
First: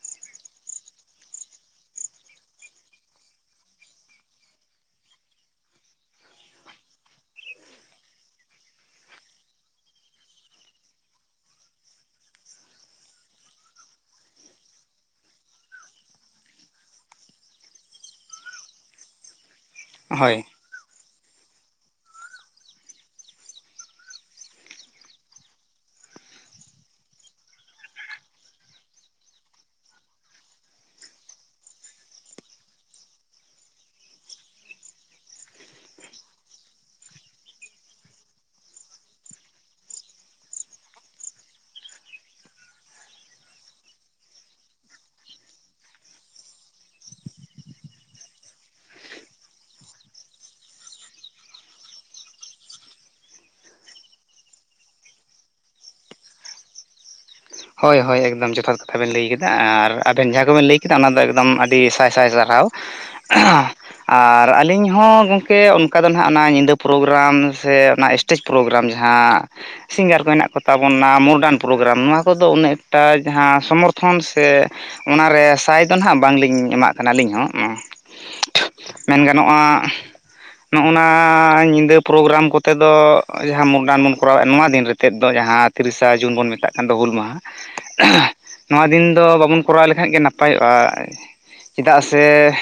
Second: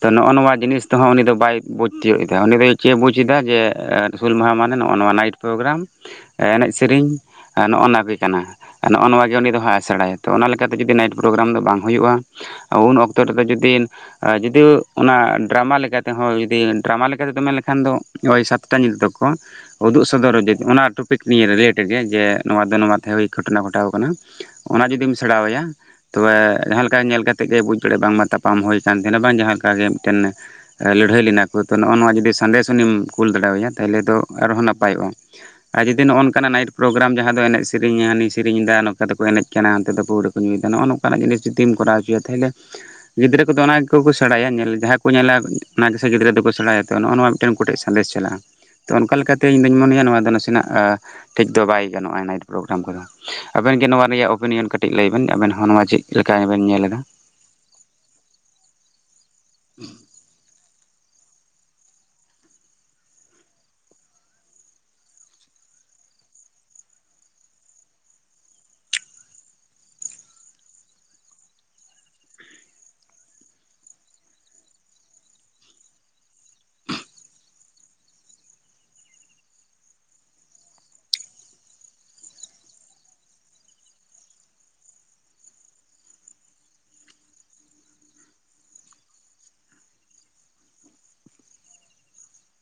ᱛᱚ ᱱᱚᱜᱼᱚ ᱱᱚᱣᱟ ᱡᱤᱱᱤᱥ ᱛᱮ ᱦᱚᱸ ᱩᱱᱤ ᱫᱚ ᱵᱟᱭ ᱵᱩᱡᱽ ᱛᱤᱭᱚᱜ ᱮᱫᱟ ᱩᱱᱤᱫᱚᱭ ᱪᱮᱫ ᱵᱩᱡᱽ ᱮᱫᱟ ᱡᱮ᱾ ᱦᱩᱞ ᱢᱟᱦᱟ ᱢᱟᱱᱮ ᱱᱚᱜ ᱱᱟ ᱱᱚᱣᱟ ᱱᱟᱭᱤᱴ ᱯᱨᱳᱜᱨᱟᱢ ᱮᱱᱮᱡ ᱥᱮᱨᱮᱧ ᱱᱚᱜᱼ ᱱᱟ ᱜᱮ ᱠᱟᱱᱟ᱾ ᱱᱚᱜᱼᱚ ᱱᱚᱣᱟᱜ ᱜᱮ ᱩᱱᱤ ᱫᱚ ᱦᱟᱸᱜ ᱟᱥᱬᱟᱭᱟ ᱛᱚ ᱚᱱᱟ ᱞᱮᱠᱟᱛᱮ ᱡᱩᱫᱤ ᱱᱟᱭᱤᱴ ᱯᱨᱳᱜᱨᱟᱢ ᱫᱚ ᱵᱟᱝ ᱦᱩᱭᱩᱜᱼᱟ᱾ ᱩᱱ ᱚᱠᱛᱚ ᱨᱮᱫᱚ ᱡᱩᱫᱤ [unintelligible] ᱚᱱᱟ ᱰᱨᱟᱢᱟ ᱞᱮᱠᱟ ᱞᱮᱠᱟᱛᱮᱦᱚᱸ ᱡᱩᱫᱤ ᱰᱨᱟᱢᱟ ᱞᱮᱠᱟ ᱛᱮᱫᱚ ᱢᱮᱱ ᱞᱮᱠᱷᱟᱱ ᱫᱚ ᱳᱭ ᱥᱟᱛᱴᱟ ᱧᱤᱫᱟᱹ ᱩᱫᱩᱜ ᱥᱚᱫᱚᱨ ᱦᱳᱭ ᱤᱫᱟᱹᱧ ᱯᱤᱠᱱᱤᱠ ᱨᱤᱞᱮᱴᱮᱰ ᱜᱮ ᱡᱮ ᱱᱚᱣᱟ ᱫᱚ ᱱᱚᱣᱟ ᱛᱟᱦᱮᱸ ᱦᱩᱭ ᱜᱷᱚᱴᱚᱱᱟ ᱜᱷᱚᱴᱟᱣ ᱠᱟᱱᱟ ᱚᱱᱟ ᱡᱩᱫᱤᱢ ᱥᱮᱬᱟᱣ ᱟᱭᱟ ᱛᱚ ᱵᱮ ᱡᱟᱦᱟᱸ ᱞᱮᱠᱟ ᱧᱮᱞ ᱠᱟᱛᱮᱜ ᱜᱮ ᱵᱩᱡᱽ ᱫᱟᱲᱮ ᱭᱟᱜ ᱵᱟᱝ ᱢᱟ ᱛᱟᱯᱟᱢ ᱦᱩᱭ ᱠᱟᱱ ᱛᱟᱦᱮᱱ ᱟ ᱵᱟᱝ ᱡᱟᱦᱟᱸ ᱞᱮᱠᱟᱜᱮ ᱢᱤᱫ ᱴᱮᱱ ᱞᱟᱹᱲ ᱦᱟᱹᱭ ᱞᱮᱱᱟ ᱠᱚ ᱛᱚ ᱱᱚᱜᱼᱚ ᱱᱚᱣᱟ ᱡᱩᱫᱤ ᱥᱟᱸᱫᱮᱥ ᱚᱱᱤᱢ ᱠᱩᱞ ᱫᱟᱲᱮ ᱟᱭᱟ ᱛᱟᱦᱞᱮ ᱫᱚ ᱟᱨ ᱦᱚᱸ ᱱᱟᱯᱟ ᱭᱚᱜᱼᱟ᱾ ᱟᱨ ᱡᱩᱫᱤ ᱱᱚᱜᱼ ᱱᱚᱠᱟ ᱱᱟᱭᱤ ᱯᱨᱳᱜᱨᱟᱢ ᱡᱟᱦᱟᱸ ᱫᱚ ᱮᱱᱮᱡ ᱥᱮᱨᱮᱧ ᱥᱮᱨᱮᱧ ᱮᱫᱟ ᱱᱚᱝᱠᱟ ᱫᱚᱠᱚ ᱮᱱᱮᱡ ᱠᱟᱱᱟ ᱦᱟᱱᱛᱮ ᱫᱚ ᱯᱟᱹᱣᱨᱟᱹ ᱠᱚ ᱧᱩᱭᱮᱫᱟ ᱱᱚᱜᱼᱚ ᱱᱚᱝ ᱠᱟ ᱱᱟᱜ ᱡᱤᱱᱤᱥ ᱡᱩᱫᱤᱢ ᱠᱚᱨᱟᱣ ᱦᱚᱪᱚᱭᱟ ᱛᱟᱦᱚᱞᱮ ᱜᱤᱫᱽᱨᱟᱹ ᱠᱚᱫᱚ ᱚᱱᱟ ᱠᱚ ᱥᱮᱬᱟᱭᱟ ᱡᱟᱦᱟᱸ ᱠᱚ ᱧᱮᱞᱟ ᱚᱱᱟ ᱥᱮ ᱜᱤᱫᱽᱨᱟᱹ ᱫᱚᱠᱚ ᱥᱮᱬᱟᱭᱟᱚ ᱱᱚᱜᱼᱚ ᱱᱚᱣᱟ ᱢᱤᱫᱴᱮᱱ ᱠᱚᱴᱮᱡ ᱥᱟᱸᱫᱮᱥ ᱪᱟᱞᱟᱜᱼᱟ᱾ ᱛᱚ ᱚᱱᱠᱟ ᱞᱮᱠᱟᱛᱮ ᱤᱧ ᱫᱩᱧ ᱢᱚᱱᱮᱭᱟ ᱱᱚᱣᱟ ᱫᱚ ᱱᱟᱥᱮᱱᱟᱜ ᱴᱷᱤᱠ ᱫᱚ ᱵᱟᱭ ᱜᱟᱱᱚᱜᱼᱟ ᱱᱟᱭᱤᱴ ᱯᱨᱳᱜᱨᱟᱢ ᱠᱚᱫᱚ᱾ ᱟᱵᱮᱱ ᱜᱮ ᱱᱚᱣᱟ ᱨᱮᱭᱟᱜ ᱚᱯᱤᱱᱤᱭᱚᱱ ᱠᱟᱹᱴᱤᱡ ᱞᱟᱹᱭ ᱵᱮᱱ ᱟᱵᱮᱱ ᱦᱚᱸ ᱱᱚᱣᱟ ᱪᱮᱫ ᱞᱮᱠᱟ ᱵᱮᱱ ᱧᱮᱞ ᱮᱫᱟ᱾ ᱦᱳᱭ ᱦᱳᱭ ᱮᱠᱫᱚᱢ ᱡᱚᱛᱷᱟᱛ ᱠᱟᱛᱷᱟ ᱵᱮᱱ ᱞᱟᱹᱭ ᱠᱮᱫᱟ ᱟᱨ ᱟᱵᱮᱱ ᱡᱟᱦᱟᱸ ᱠᱚᱵᱮᱱ ᱞᱟᱹᱭ ᱠᱮᱫᱟ ᱚᱱᱟ ᱫᱚ ᱮᱠᱫᱚᱢ ᱟᱰᱤ ᱥᱟᱭ ᱥᱟᱭ ᱥᱟᱨᱦᱟᱣ ᱟᱨ ᱟᱹᱞᱤᱧ ᱦᱚᱸ ᱜᱚᱢᱠᱮ ᱚᱱᱠᱟ ᱫᱚ ᱱᱟᱦᱟᱜ ᱚᱱᱟ ᱧᱤᱫᱟᱹ ᱯᱨᱳᱜᱨᱟᱢ ᱥᱮ ᱚᱱᱟ ᱮᱥᱴᱮᱡ ᱯᱨᱳᱜᱨᱟᱢ ᱡᱟᱦᱟᱸ ᱥᱤᱝᱜᱟᱨ ᱠᱚ ᱦᱮᱱᱟᱜ ᱠᱚ ᱛᱟᱵᱚᱱᱟ ᱢᱳᱰᱟᱱ ᱯᱨᱳᱜᱨᱟᱢ ᱱᱚᱣᱟ ᱠᱚ ᱫᱚ ᱩᱱᱟᱹᱜ ᱮᱠᱴᱟ ᱡᱟᱦᱟᱸ ᱥᱚᱢᱚᱨᱛᱷᱚᱱ ᱥᱮ ᱚᱱᱟᱨᱮ ᱥᱟᱭ ᱫᱚ ᱦᱟᱸᱜ ᱵᱟᱝᱞᱤᱧ ᱮᱢᱟᱜ ᱠᱟᱱᱟ ᱟᱹᱞᱤᱧ ᱦᱚᱸ ᱢᱮᱱ ᱜᱟᱱᱚᱜᱼᱟ ᱱᱚᱜᱼᱱᱟ ᱧᱤᱫᱟᱹ ᱯᱨᱳᱜᱨᱟᱢ ᱠᱚᱛᱮ ᱫᱚ ᱡᱟᱦᱟᱸ ᱢᱩᱚᱠᱰᱟᱱ ᱵᱚᱱ ᱠᱚᱨᱟᱣᱮᱫ ᱱᱚᱣᱟ ᱫᱤᱱ ᱨᱮᱛᱮᱫ ᱫᱚ ᱡᱟᱦᱟᱸ ᱛᱤᱨᱤᱥᱟ ᱡᱩᱱ ᱵᱚᱱ ᱢᱮᱛᱟᱜ ᱠᱟᱱᱟ ᱾ ᱦᱩᱞ ᱢᱟᱦᱟ ᱱᱚᱣᱟ ᱫᱤᱱ ᱫᱚ ᱵᱟᱵᱚᱱ ᱠᱚᱨᱟᱣ ᱞᱮᱠᱷᱟᱱ ᱜᱮ ᱱᱟᱯᱟᱭᱚᱜᱼᱟ᱾ ᱪᱮᱫᱟᱜ ᱥᱮ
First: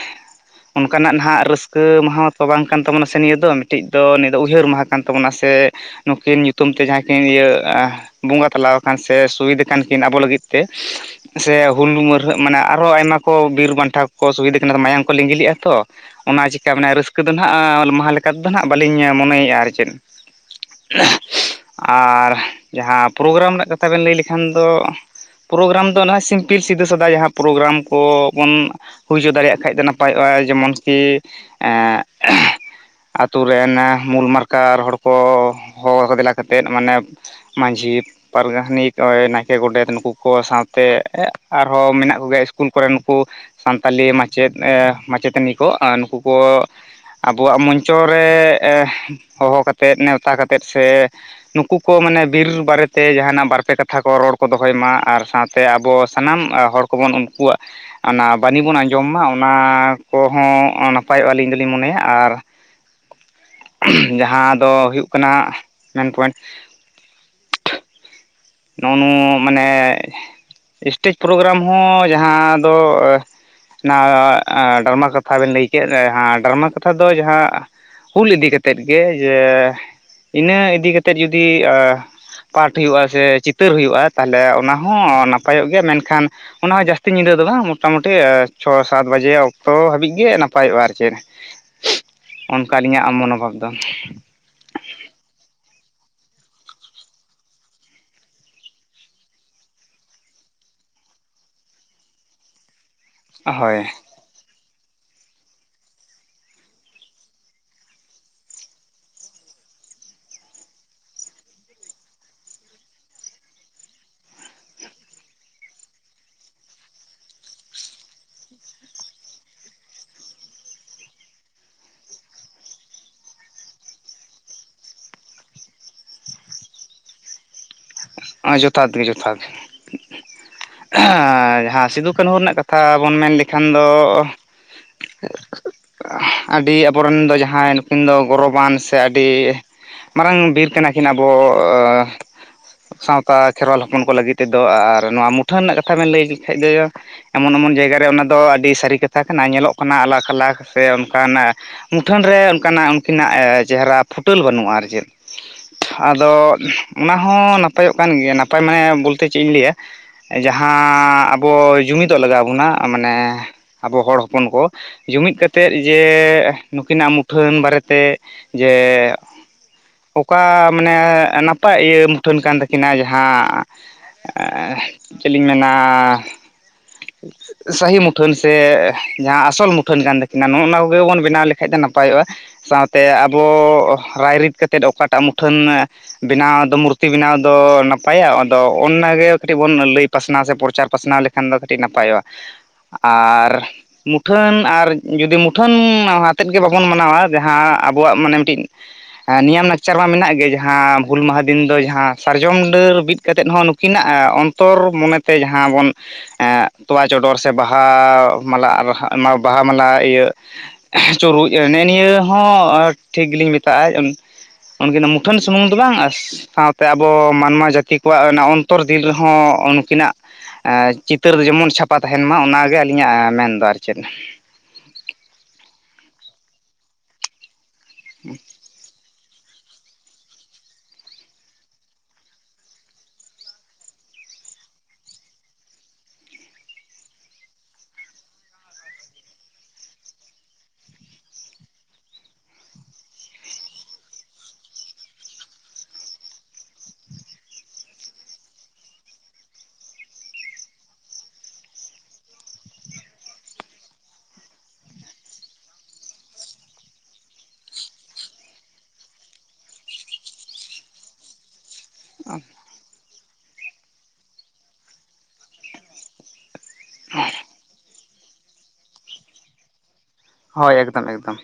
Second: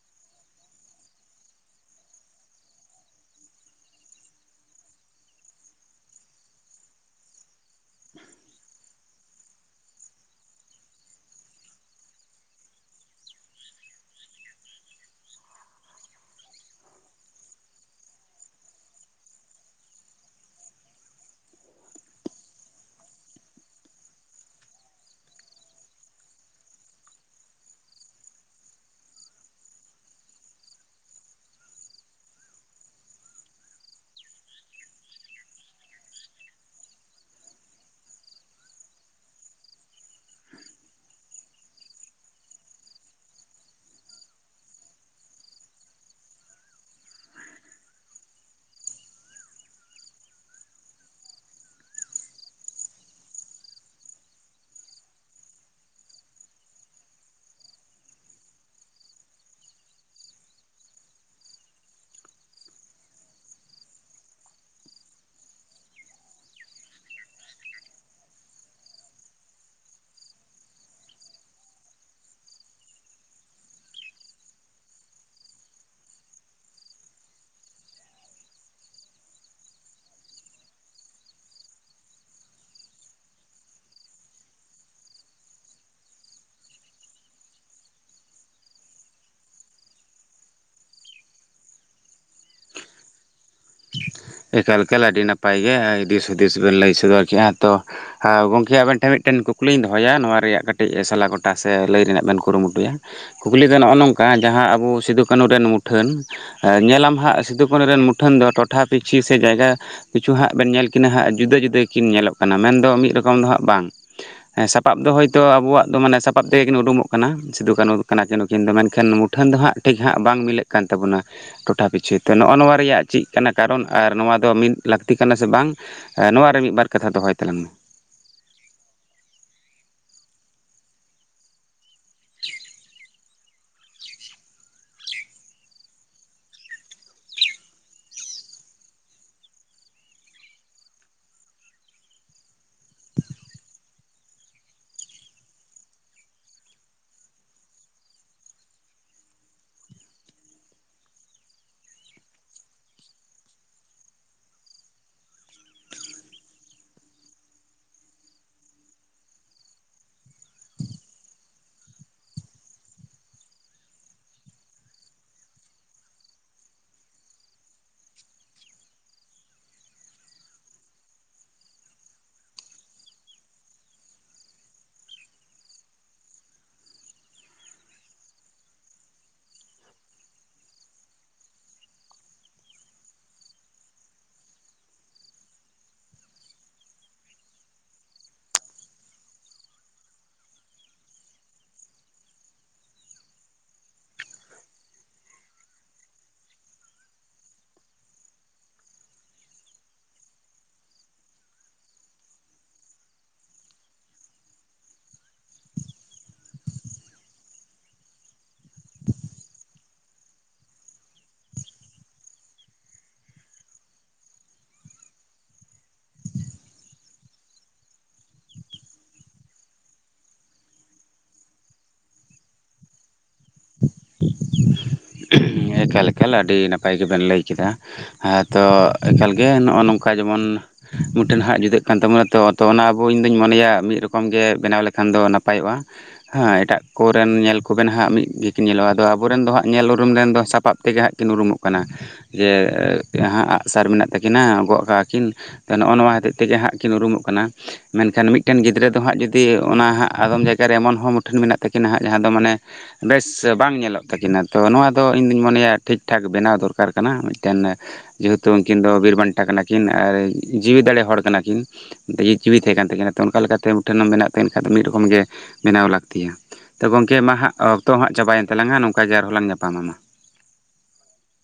ᱚᱱᱠᱟᱱᱟᱜ ᱱᱟᱦᱟᱜ ᱨᱟᱹᱥᱠᱟᱹ ᱢᱟᱦᱟ ᱛᱚ ᱵᱟᱝ ᱠᱟᱱ ᱛᱟᱵᱚᱱᱟ ᱥᱮ ᱱᱤᱭᱟᱹ ᱫᱚ ᱢᱤᱫᱴᱤᱡ ᱫᱚ ᱱᱤᱭᱟᱹ ᱫᱚ ᱩᱭᱦᱟᱹᱨ ᱢᱟᱦᱟ ᱠᱟᱱ ᱛᱟᱵᱚᱱᱟ ᱥᱮ ᱱᱩᱠᱤᱱ ᱧᱩᱛᱩᱢ ᱛᱮ ᱡᱟᱦᱟᱸ ᱠᱤᱱ ᱤᱭᱟᱹ ᱵᱚᱸᱜᱟ ᱛᱟᱞᱟ ᱥᱮ ᱥᱩᱵᱤᱫᱟ ᱠᱟᱱ ᱠᱤᱱ ᱟᱵᱚ ᱞᱟᱹᱜᱤᱫ ᱛᱮ ᱥᱮ ᱦᱩᱞ ᱢᱟᱹᱨᱦᱟᱹ ᱢᱟᱱᱮ ᱟᱨᱦᱚ ᱟᱭᱢᱟ ᱠᱚ ᱵᱤᱨ ᱵᱟᱱᱴᱟ ᱠᱚ ᱚᱥᱩᱵᱤᱫᱷᱟ ᱠᱟᱱᱟ ᱢᱟᱭᱟᱢ ᱠᱚ ᱞᱤᱜᱤᱜᱼᱟ ᱛᱚ ᱚᱱᱟ ᱪᱤᱠᱠᱟ ᱢᱮᱱᱟᱜᱼᱟ ᱨᱟᱹᱥᱠᱟᱹ ᱫᱚ ᱱᱟᱦᱱᱟᱜ ᱢᱟᱦᱟ ᱞᱮᱠᱟᱛᱮᱫᱚ ᱱᱟᱦᱜ ᱵᱟᱹᱞᱤᱧ ᱢᱚᱱᱮᱭᱮᱫᱼᱟ ᱟᱨ ᱪᱮᱫ ᱟᱨ ᱡᱟᱦᱟᱸ ᱯᱨᱳᱜᱨᱟᱢ ᱨᱮᱱᱟᱜ ᱠᱟᱛᱷᱟ ᱵᱮᱱ ᱞᱟᱹᱭ ᱞᱮᱠᱷᱟᱱ ᱫᱚ ᱯᱨᱳᱜᱨᱟᱢ ᱫᱚ ᱚᱱᱟ ᱥᱤᱢᱯᱤᱞ ᱥᱤᱫᱷᱩᱼ ᱥᱟᱫᱟᱭ ᱡᱟᱦᱟᱸ ᱯᱨᱳᱜᱨᱟᱢ ᱠᱚᱵᱚᱱ ᱦᱩᱭ ᱦᱚᱪᱚ ᱫᱟᱲᱮᱭᱟᱜ ᱠᱷᱟᱡ ᱫᱚ ᱱᱟᱯᱟᱭᱚᱜᱼᱟ ᱡᱮᱢᱚᱱ ᱠᱤ ᱮ ᱟᱛᱳ ᱨᱮᱱ ᱢᱩᱞ ᱢᱟᱨᱟᱨᱠᱟᱨ ᱦᱚᱲ ᱠᱚ ᱦᱚᱦᱚ ᱫᱮᱞᱟ ᱠᱟᱛᱮᱫ ᱢᱟᱱᱮ ᱢᱟᱺᱡᱷᱤ ᱯᱟᱨᱜᱟᱱᱟ ᱛᱷᱟᱱᱤᱜᱼᱚᱭ ᱱᱟᱭᱠᱮ ᱜᱚᱰᱮᱛ ᱱᱩᱠᱩ ᱠᱚ ᱥᱟᱶᱛᱮ ᱟᱨᱦᱚᱸ ᱢᱮᱱᱟᱜ ᱠᱚ ᱜᱮᱭᱟ ᱥᱤᱥᱠᱩᱞ ᱠᱚᱨᱮ ᱱᱩᱠᱩ ᱥᱟᱱᱛᱟᱞᱤ ᱢᱟᱪᱮᱫ ᱢᱟᱪᱮᱛᱟᱹᱱᱤ ᱠᱚ ᱱᱩᱠᱩ ᱠᱚ ᱟᱵᱚᱣᱟᱜ ᱢᱚᱧᱪᱚ ᱨᱮ ᱦᱚᱦᱚ ᱠᱟᱛᱮᱫ ᱱᱮᱣᱛᱟ ᱠᱟᱛᱮᱫ ᱥᱮ, ᱱᱩᱠᱩ ᱠᱚ ᱢᱟᱱᱮ ᱵᱤᱨ ᱵᱟᱨᱮᱛᱮ ᱡᱟᱦᱟᱱᱟᱜ ᱵᱟᱨ ᱯᱮ ᱠᱟᱛᱷᱟ ᱠᱚ ᱨᱚᱲ ᱠᱚ ᱫᱚᱦᱚᱭ ᱢᱟ ᱟᱨ ᱥᱟᱶᱛᱮ ᱟᱵᱚ ᱥᱟᱱᱟᱢ ᱦᱚᱲ ᱠᱚᱵᱚᱱ ᱩᱱᱠᱩᱣᱟᱜ ᱚᱱᱟ ᱵᱟᱹᱱᱤ ᱵᱚᱱ ᱟᱸᱡᱚᱢ ᱢᱟ ᱚᱱᱟ ᱠᱚᱦᱚᱸ ᱱᱟᱯᱟᱭᱚᱜᱼᱟ, ᱟᱹᱞᱤᱧ ᱫᱚᱞᱤᱧ ᱢᱚᱱᱮᱭᱟ ᱟᱨ [inaudible] ᱡᱟᱦᱟᱸ ᱫᱚ ᱦᱩᱭᱩᱜ ᱠᱟᱱᱟ ᱢᱮᱱᱯᱚᱭᱮᱱᱴ, ᱱᱚᱱᱩᱜ ᱢᱟᱱᱮ ᱥᱴᱮᱡᱽ ᱯᱨᱳᱜᱨᱟᱢ ᱦᱚᱸ ᱡᱟᱦᱟᱸ ᱫᱚ ᱚᱱᱟ ᱰᱨᱟᱢᱟ ᱠᱟᱛᱷᱟ ᱵᱮᱱ ᱞᱟᱹᱭ ᱠᱮᱫ ᱰᱨᱢᱟ ᱠᱟᱛᱷᱟ ᱫᱚ ᱡᱟᱦᱟᱸ ᱦᱩᱞ ᱤᱫᱤ ᱠᱟᱛᱮᱫ ᱜᱮ ᱡᱮ ᱤᱱᱟᱹ ᱤᱫᱤ ᱠᱟᱛᱮᱫ ᱡᱩᱫᱤ ᱯᱟᱴ ᱦᱩᱭᱩᱜᱼᱟ ᱥᱮ, ᱪᱤᱛᱟᱹᱨ ᱦᱩᱭᱩᱜᱼᱟ ᱛᱟᱦᱚᱞᱮ ᱚᱱᱟ ᱦᱚᱸ ᱱᱟᱯᱟᱭᱚᱜ ᱜᱮᱭᱟ ᱢᱮᱱᱠᱷᱟᱱ ᱚᱱᱟ ᱦᱚᱸ ᱡᱟᱹᱥᱛᱤ ᱧᱤᱫᱟᱹ ᱫᱚ ᱵᱟᱝ ᱢᱳᱴᱟᱢᱩᱴᱤ ᱪᱷᱚ ᱥᱟᱛ ᱵᱟᱡᱮ ᱚᱠᱛᱚ ᱦᱟᱹᱵᱤᱡ ᱜᱮ ᱱᱟᱯᱟᱭᱚᱜᱼᱟ ᱟᱨ ᱪᱮᱫ, ᱚᱱᱠᱟ ᱟᱹᱞᱤᱧᱟᱜ ᱢᱚᱱᱳᱵᱷᱟᱵ ᱫᱚ᱾ ᱮᱠᱟᱞ ᱮᱠᱟᱞ ᱟᱹᱰᱤ ᱱᱟᱯᱟᱭ ᱜᱮ ᱫᱤᱥ ᱦᱩᱫᱤᱥ ᱵᱮᱱ ᱞᱟᱹᱭ ᱥᱚᱫᱚᱨ ᱠᱮᱫᱼᱟ ᱛᱚ ᱟᱨ ᱜᱚᱝᱠᱮ ᱟᱵᱮᱱ ᱴᱷᱮᱱ ᱢᱤᱫᱴᱮᱱ ᱠᱩᱠᱞᱤᱧ ᱫᱚᱦᱚᱭᱟ ᱱᱚᱣᱟ ᱨᱮᱭᱟᱜ ᱠᱟᱹᱴᱤᱡ ᱥᱟᱞᱟ ᱜᱚᱴᱟ ᱥᱮ ᱞᱟᱹᱭ ᱨᱮᱱᱟᱜ ᱵᱮᱱ ᱠᱩᱨᱩᱢᱩᱴᱩᱭᱟ᱾ ᱠᱩᱠᱞᱤ ᱫᱚ ᱦᱳᱭ ᱱᱚᱜᱼᱚ ᱱᱚᱝᱠᱟ ᱠᱟ ᱡᱟᱦᱟᱸ ᱟᱵᱚ ᱥᱤᱫᱩ ᱠᱟᱹᱱᱩ ᱨᱮᱱ ᱢᱩᱴᱷᱟᱹᱱ ᱧᱮᱞᱟᱢ ᱦᱟᱸᱜ ᱥᱤᱫᱩ ᱠᱟᱹᱱᱩ ᱨᱮᱱ ᱢᱩᱴᱷᱟᱹᱱ ᱫᱚ ᱴᱚᱴᱷᱟ, ᱯᱤᱪᱮ ᱥᱮ ᱜᱟᱭᱜᱟ ᱠᱤᱪᱷᱩ ᱦᱟᱸᱜ ᱵᱮᱱ ᱧᱮᱞ ᱠᱤᱱᱟᱹ ᱦᱟᱸᱜ ᱡᱩᱫᱟᱹ ᱡᱩᱫᱟᱹ ᱠᱤᱱ ᱧᱮᱞᱚᱜ ᱠᱟᱱᱟ ᱢᱮᱱᱫᱚ ᱢᱤᱫ ᱨᱚᱠᱚᱢ ᱫᱚ ᱦᱟᱸᱜ ᱵᱟᱝ᱾ ᱥᱟᱯᱟᱯ ᱫᱚ ᱦᱚᱭᱛ ᱟᱵᱚᱣᱟᱜ ᱫᱚ ᱢᱟᱱᱮ ᱥᱟᱯᱟᱯ ᱛᱮᱜᱮ ᱠᱤᱱ ᱩᱰᱩᱢᱚᱜ ᱠᱟᱱᱟ ᱥᱤᱫᱩ ᱠᱟᱹᱱᱩ ᱠᱟᱱᱟᱠᱤᱱ ᱱᱩᱠᱤᱱ ᱫᱚ ᱢᱮᱱᱠᱷᱟᱱ, ᱢᱴᱷᱟᱹᱱ ᱫᱚ ᱦᱟᱸᱜ ᱴᱷᱤᱠ ᱦᱟᱸᱜ ᱵᱟᱝ ᱢᱤᱞᱟᱹᱜ ᱠᱟᱱ ᱛᱟᱵᱚᱱᱟ ᱴᱚᱴᱷᱟ ᱯᱤᱪᱷᱤ ᱛᱚ ᱱᱚᱜᱼᱚ ᱱᱚᱣᱟ ᱨᱮᱭᱟᱜ ᱪᱮᱫ ᱠᱟᱱᱟ᱾ ᱠᱟᱨᱚᱱ ᱟᱨ ᱱᱚᱣᱟ ᱫᱚ ᱢᱤᱫ ᱞᱟᱹᱠᱛᱤ ᱠᱟᱱᱟ ᱥᱮ ᱵᱟᱝ ᱱᱚᱣᱟ ᱨᱮ ᱢᱤᱫ ᱵᱟᱨ ᱠᱟᱛᱷᱟ ᱫᱚᱦᱚᱭ ᱛᱟᱞᱟᱝ ᱢᱮ? ᱡᱚᱛᱷᱟᱛ ᱜᱮ ᱡᱚᱛᱷᱟᱛ, ᱡᱟᱦᱟᱸ ᱥᱤᱫᱷᱩᱼ ᱠᱟᱹᱱᱦᱩ ᱨᱮᱱᱟᱜ ᱠᱟᱛᱷᱟ ᱵᱚᱱ ᱢᱮᱱ ᱞᱮᱠᱷᱟᱱ ᱫᱚ, [unintelligible] ᱟᱹᱰᱤ ᱟᱵᱚᱨᱮᱱ ᱫᱚ ᱡᱟᱦᱟᱸᱭ ᱱᱩᱠᱤᱱ ᱫᱚ ᱜᱚᱨᱚᱵᱟᱱ ᱥᱮ ᱟᱹᱰᱤ ᱢᱟᱨᱟᱝ ᱵᱤᱨ ᱠᱟᱱᱟ ᱠᱤᱱ ᱟᱵᱚ, ᱥᱟᱶᱛᱟ ᱠᱷᱮᱨᱣᱟᱞ ᱦᱚᱯᱚᱱ ᱠᱚ ᱞᱟᱹᱜᱤᱫ ᱛᱮᱫᱚ ᱟᱨ ᱱᱚᱣᱟ ᱢᱩᱴᱷᱟᱹᱱ ᱨᱮᱱᱟᱜ ᱠᱟᱛᱷᱟ ᱵᱮᱱ ᱞᱟᱹᱭ ᱞᱮᱠᱷᱟᱡ ᱫᱚ ᱮᱢᱚᱱ ᱮᱢᱚᱱ ᱡᱟᱭᱜᱟᱨᱮ ᱚᱱᱟ ᱫᱚ ᱟᱹᱰᱤ ᱥᱟᱹᱨᱤ ᱠᱟᱛᱷᱟ ᱠᱟᱱᱟ ᱧᱮᱞᱚᱜ ᱠᱟᱱᱟ ᱟᱞᱟᱠ ᱟᱞᱟᱠ ᱥᱮ ᱚᱱᱠᱟᱱᱟᱜ, ᱢᱩᱴᱷᱟᱹᱱ ᱨᱮ ᱚᱱᱠᱟᱱᱟᱜ ᱩᱱᱠᱤᱱᱟᱜ ᱪᱮᱦᱨᱟ ᱯᱷᱩᱴᱟᱹᱞ ᱵᱟᱹᱱᱩᱜᱼᱟ ᱟᱨ ᱪᱮᱫ᱾ ᱟᱫᱚ ᱚᱱᱟᱦᱚᱸ ᱱᱟᱯᱟᱭᱚᱜ ᱠᱟᱱ ᱜᱮᱭᱟ ᱱᱟᱯᱟᱭ ᱢᱟᱱᱮ ᱵᱚᱞᱛᱮ ᱪᱮᱫ ᱤᱧ ᱞᱟᱹᱭᱟ, ᱡᱟᱦᱟᱸ ᱟᱵᱚ ᱡᱩᱢᱤᱫᱚᱜ ᱞᱟᱜᱟᱣ ᱵᱚᱱᱟ ᱢᱟᱱᱮ ᱟᱵᱚ ᱦᱚᱲ ᱦᱚᱯᱚᱱ ᱠᱚ ᱡᱩᱢᱤᱫ ᱠᱟᱛᱮᱫ ᱡᱮ ᱱᱩᱠᱤᱱᱟᱜ ᱢᱩᱴᱷᱟᱹᱱ ᱵᱟᱨᱮᱛᱮ ᱡᱮ ᱚᱠᱟ ᱢᱟᱱᱮ ᱱᱟᱯᱟᱭ ᱤᱭᱟᱹ ᱢᱩᱴᱷᱟᱹᱱ ᱠᱟᱱ ᱛᱟᱹᱠᱤ ᱠᱤᱱᱟ ᱡᱟᱦᱟᱸ ᱪᱮᱫᱞᱤᱧ ᱢᱮᱱᱟ, ᱥᱟᱹᱦᱤ ᱢᱩᱴᱷᱟᱹᱱ ᱥᱮ ᱡᱟᱦᱟᱸ ᱟᱥᱚᱞ ᱢᱩᱴᱷᱟᱹᱱ ᱠᱟᱱ ᱛᱟᱹᱠᱤᱱᱟ ᱱᱚᱜᱼᱚ ᱱᱚᱣᱟ ᱠᱚᱜᱮ ᱵᱚᱱ ᱵᱮᱱᱟᱣ ᱞᱮᱠᱟᱡ ᱫᱚ ᱱᱟᱯᱟᱭᱚᱜᱼᱟ᱾ ᱥᱟᱶᱛᱮ ᱟᱵᱚ ᱨᱟᱭ ᱨᱤᱫ ᱠᱟᱛᱮᱫ ᱚᱠᱟᱴᱟᱜ ᱢᱩᱴᱷᱟᱹᱱ ᱵᱮᱱᱟᱣ ᱫᱚ ᱢᱩᱨᱛᱤ ᱵᱮᱱᱟᱣ ᱫᱚ ᱱᱟᱯᱟᱭᱟ ᱟᱫᱚ ᱚᱱᱟᱜᱮ ᱠᱟᱹᱴᱤᱜ ᱵᱚᱱ ᱞᱟᱹᱭ ᱯᱟᱥᱱᱟᱣ ᱥᱮ ᱯᱨᱚᱪᱟᱨ ᱯᱟᱥᱱᱟᱣ ᱞᱮᱠᱷᱟᱱ ᱫᱚ ᱠᱟᱹᱴᱤᱜ ᱱᱟᱯᱟᱭᱚᱜᱼᱟ᱾ ᱟᱨᱻ ᱢᱩᱴᱷᱟᱹᱱ ᱟᱨ ᱡᱩᱫᱤ ᱢᱩᱴᱷᱟᱹᱱ ᱟᱛᱮᱫ ᱜᱮ ᱵᱟᱵᱚᱱ ᱢᱟᱱᱟᱣᱟ ᱡᱟᱦᱟᱸ ᱟᱵᱚᱣᱟᱜ ᱢᱟᱱᱮ ᱢᱤᱫᱴᱤᱡ ᱦᱮᱸ ᱱᱤᱭᱚᱢ ᱞᱟᱠᱪᱟᱨ ᱢᱟ ᱢᱮᱱᱟᱜ ᱜᱮ ᱡᱟᱦᱟᱸ ᱦᱩᱞ ᱢᱟᱦᱟᱸ ᱫᱤᱱ ᱫᱚ ᱡᱟᱦᱟᱸ, ᱥᱟᱨᱡᱚᱢ ᱰᱟᱹᱨ ᱵᱤᱫ ᱠᱟᱛᱮᱫ ᱦᱚᱸ ᱱᱩᱠᱤᱱᱟᱜ ᱚᱱᱛᱚᱨ ᱢᱚᱱᱮ ᱛᱮ ᱡᱟᱦᱟᱸ ᱵᱚᱱ ᱛᱚᱣᱟ ᱪᱚᱰᱚᱨ ᱥᱮ ᱵᱟᱦᱟ ᱢᱟᱞᱟ ᱵᱟᱦᱟ ᱢᱟᱞᱟ ᱤᱭᱟᱹ ᱪᱩᱨᱩᱡ ᱱᱮᱜ ᱱᱤᱭᱟᱹ ᱦᱚᱸ ᱴᱷᱤᱠ ᱜᱮ ᱞᱤᱧ ᱢᱮᱛᱟᱜᱼᱟ᱾ ᱩᱱᱠᱤᱱ ᱟᱜ ᱢᱩᱴᱷᱟᱹᱱ ᱥᱩᱢᱩᱝ ᱫᱚ ᱵᱟᱝ ᱥᱟᱶ ᱛᱮ ᱟᱵᱚ ᱢᱟᱱᱣᱟ ᱡᱟᱹᱛᱤ ᱠᱚᱣᱟᱜ ᱚᱱᱟ ᱚᱱᱛᱚᱨ ᱫᱤᱱ ᱨᱮᱦᱚᱸ ᱱᱩᱠᱤᱱ ᱟᱜ ᱮᱸᱻ ᱪᱤᱛᱟᱹᱨ ᱡᱮᱢᱚᱱ ᱪᱷᱟᱯᱟ ᱛᱟᱦᱮᱱ ᱢᱟ ᱚᱱᱟ ᱜᱮ ᱟᱹᱞᱤᱧ ᱟᱜ ᱢᱮᱱᱫᱚ ᱟᱨ ᱪᱮᱫ ᱮᱠᱟᱞ ᱮᱠᱟᱞ ᱟᱹᱰᱤ ᱱᱟᱯᱟᱭ ᱜᱮ ᱵᱮᱱ ᱞᱟᱹᱭ ᱠᱮᱫᱟ ᱟᱫᱚ ᱮᱠᱟᱞ ᱜᱮ ᱱᱚᱜᱼᱚ ᱱᱚᱝᱠᱟ ᱡᱮᱢᱚᱱ ᱢᱩᱴᱟᱹᱱ ᱦᱟᱸᱜ ᱡᱩᱫᱟᱹᱜ ᱠᱟᱱ ᱛᱟᱵᱚᱱᱟ ᱛᱚ ᱛᱚ ᱚᱱᱟ ᱟᱵᱚ ᱤᱧ ᱫᱩᱧ ᱢᱚᱱᱮᱭᱟ ᱢᱤᱫ ᱨᱚᱠᱚᱢ ᱜᱮ ᱵᱮᱱᱟᱣ ᱞᱮ ᱠᱷᱟᱱ ᱫᱚ ᱱᱟᱯᱟᱭᱚᱜᱼᱟ᱾ ᱦᱮᱸ ᱮᱴᱟᱜ ᱠᱚᱨᱮᱱ ᱧᱮᱞ ᱠᱚᱵᱮᱱ ᱦᱟᱸᱜ ᱢᱤᱫ ᱜᱮᱠᱤᱱ ᱧᱮᱞᱚᱜᱼᱟ ᱟᱫᱚ ᱟᱵᱚ ᱨᱮᱱ ᱫᱚ ᱦᱟᱸᱜ ᱧᱮᱞ ᱩᱨᱩᱢ ᱨᱮᱱ ᱫᱚ ᱥᱟᱯᱟᱵ ᱛᱮ ᱜᱮ ᱦᱟᱸᱜ ᱠᱤᱱ ᱩᱨᱩᱢᱚᱜ ᱠᱟᱱᱟ᱾ ᱡᱮ ᱦᱟᱸᱜ ᱟᱜᱼᱥᱟᱨ ᱢᱮᱱᱟᱜ ᱛᱟᱹᱠᱤᱱᱟ ᱜᱚᱜ ᱟᱠᱟᱜᱼᱟᱹᱠᱤᱱ ᱱᱚᱜᱼᱚ ᱱᱚᱣᱟ ᱦᱚᱛᱮᱡ ᱛᱮ ᱜᱮ ᱦᱟᱸᱜ ᱠᱤᱱ ᱩᱨᱩᱢᱚᱜ ᱠᱟᱱᱟ᱾ ᱢᱮᱱ ᱠᱷᱟᱱ ᱢᱤᱫᱴᱮᱱ ᱜᱤᱫᱽᱨᱟᱹ ᱫᱚ ᱦᱟᱸᱜ ᱡᱩᱫᱤ ᱚᱱᱟ ᱦᱟᱸᱜ ᱟᱫᱚᱢ ᱡᱟᱭᱜᱟ ᱨᱮ ᱮᱢᱚᱱ ᱦᱚᱸ ᱢᱩᱴᱷᱟᱹᱱ ᱢᱮᱱᱟᱜ ᱛᱟᱹᱠᱤᱱᱟ ᱦᱟᱸᱜ ᱡᱟᱦᱟᱸ ᱫᱚ ᱢᱟᱱᱮ ᱵᱮᱥ ᱵᱟᱝ ᱧᱮᱞᱚᱜ ᱛᱟᱹᱠᱤᱱᱟ ᱛᱚ ᱱᱚᱣᱟ ᱫᱚ ᱤᱧ ᱫᱩᱧ ᱢᱚᱱᱮᱭᱟ ᱴᱷᱤᱠ-ᱴᱷᱟᱠ ᱵᱮᱱᱟᱣ ᱫᱚᱨᱠᱟᱨ ᱠᱟᱱᱟ ᱢᱤᱫ ᱴᱮᱱ ᱡᱮᱦᱮ ᱛᱩ ᱩᱱᱠᱤᱱ ᱫᱚ ᱵᱤᱨ ᱵᱟᱱᱴᱷᱟ ᱠᱟᱱᱟ ᱠᱤᱱ ᱟᱨ ᱡᱤᱣᱤ ᱫᱟᱲᱮ ᱦᱚᱲ ᱠᱟᱱᱟ ᱠᱤᱱ᱾ ᱫᱮᱭᱤ ᱡᱤᱣᱤ ᱛᱟᱦᱮᱸ ᱠᱟᱱ ᱛᱟᱹᱠᱤᱱᱟ ᱛᱚ ᱚᱱᱠᱟ ᱞᱮᱠᱟᱛᱮ ᱢᱩᱫ ᱴᱷᱟᱹᱱ ᱦᱚᱸ ᱢᱮᱱᱟᱜ ᱛᱟᱹᱠᱤᱱ ᱠᱷᱟᱱ ᱫᱚ ᱢᱤᱫ ᱨᱚᱠᱚᱢ ᱜᱮ ᱵᱮᱱᱟᱣ ᱞᱟᱹᱠᱛᱤᱭᱟ᱾ ᱛᱚ ᱜᱚᱝᱠᱮ ᱢᱟ ᱦᱟᱸᱜ ᱚᱠᱛᱚ ᱦᱟᱸᱜ ᱪᱟᱵᱟᱭᱮᱱ ᱛᱟᱞᱟᱝᱟ ᱱᱚᱝᱠᱟ ᱜᱮ ᱟᱨ ᱦᱚᱞᱟᱝ ᱧᱟᱯᱟᱢᱟ᱾ ᱦᱚᱭ ᱮᱠᱫᱚᱢ ᱮᱠᱫᱚᱢ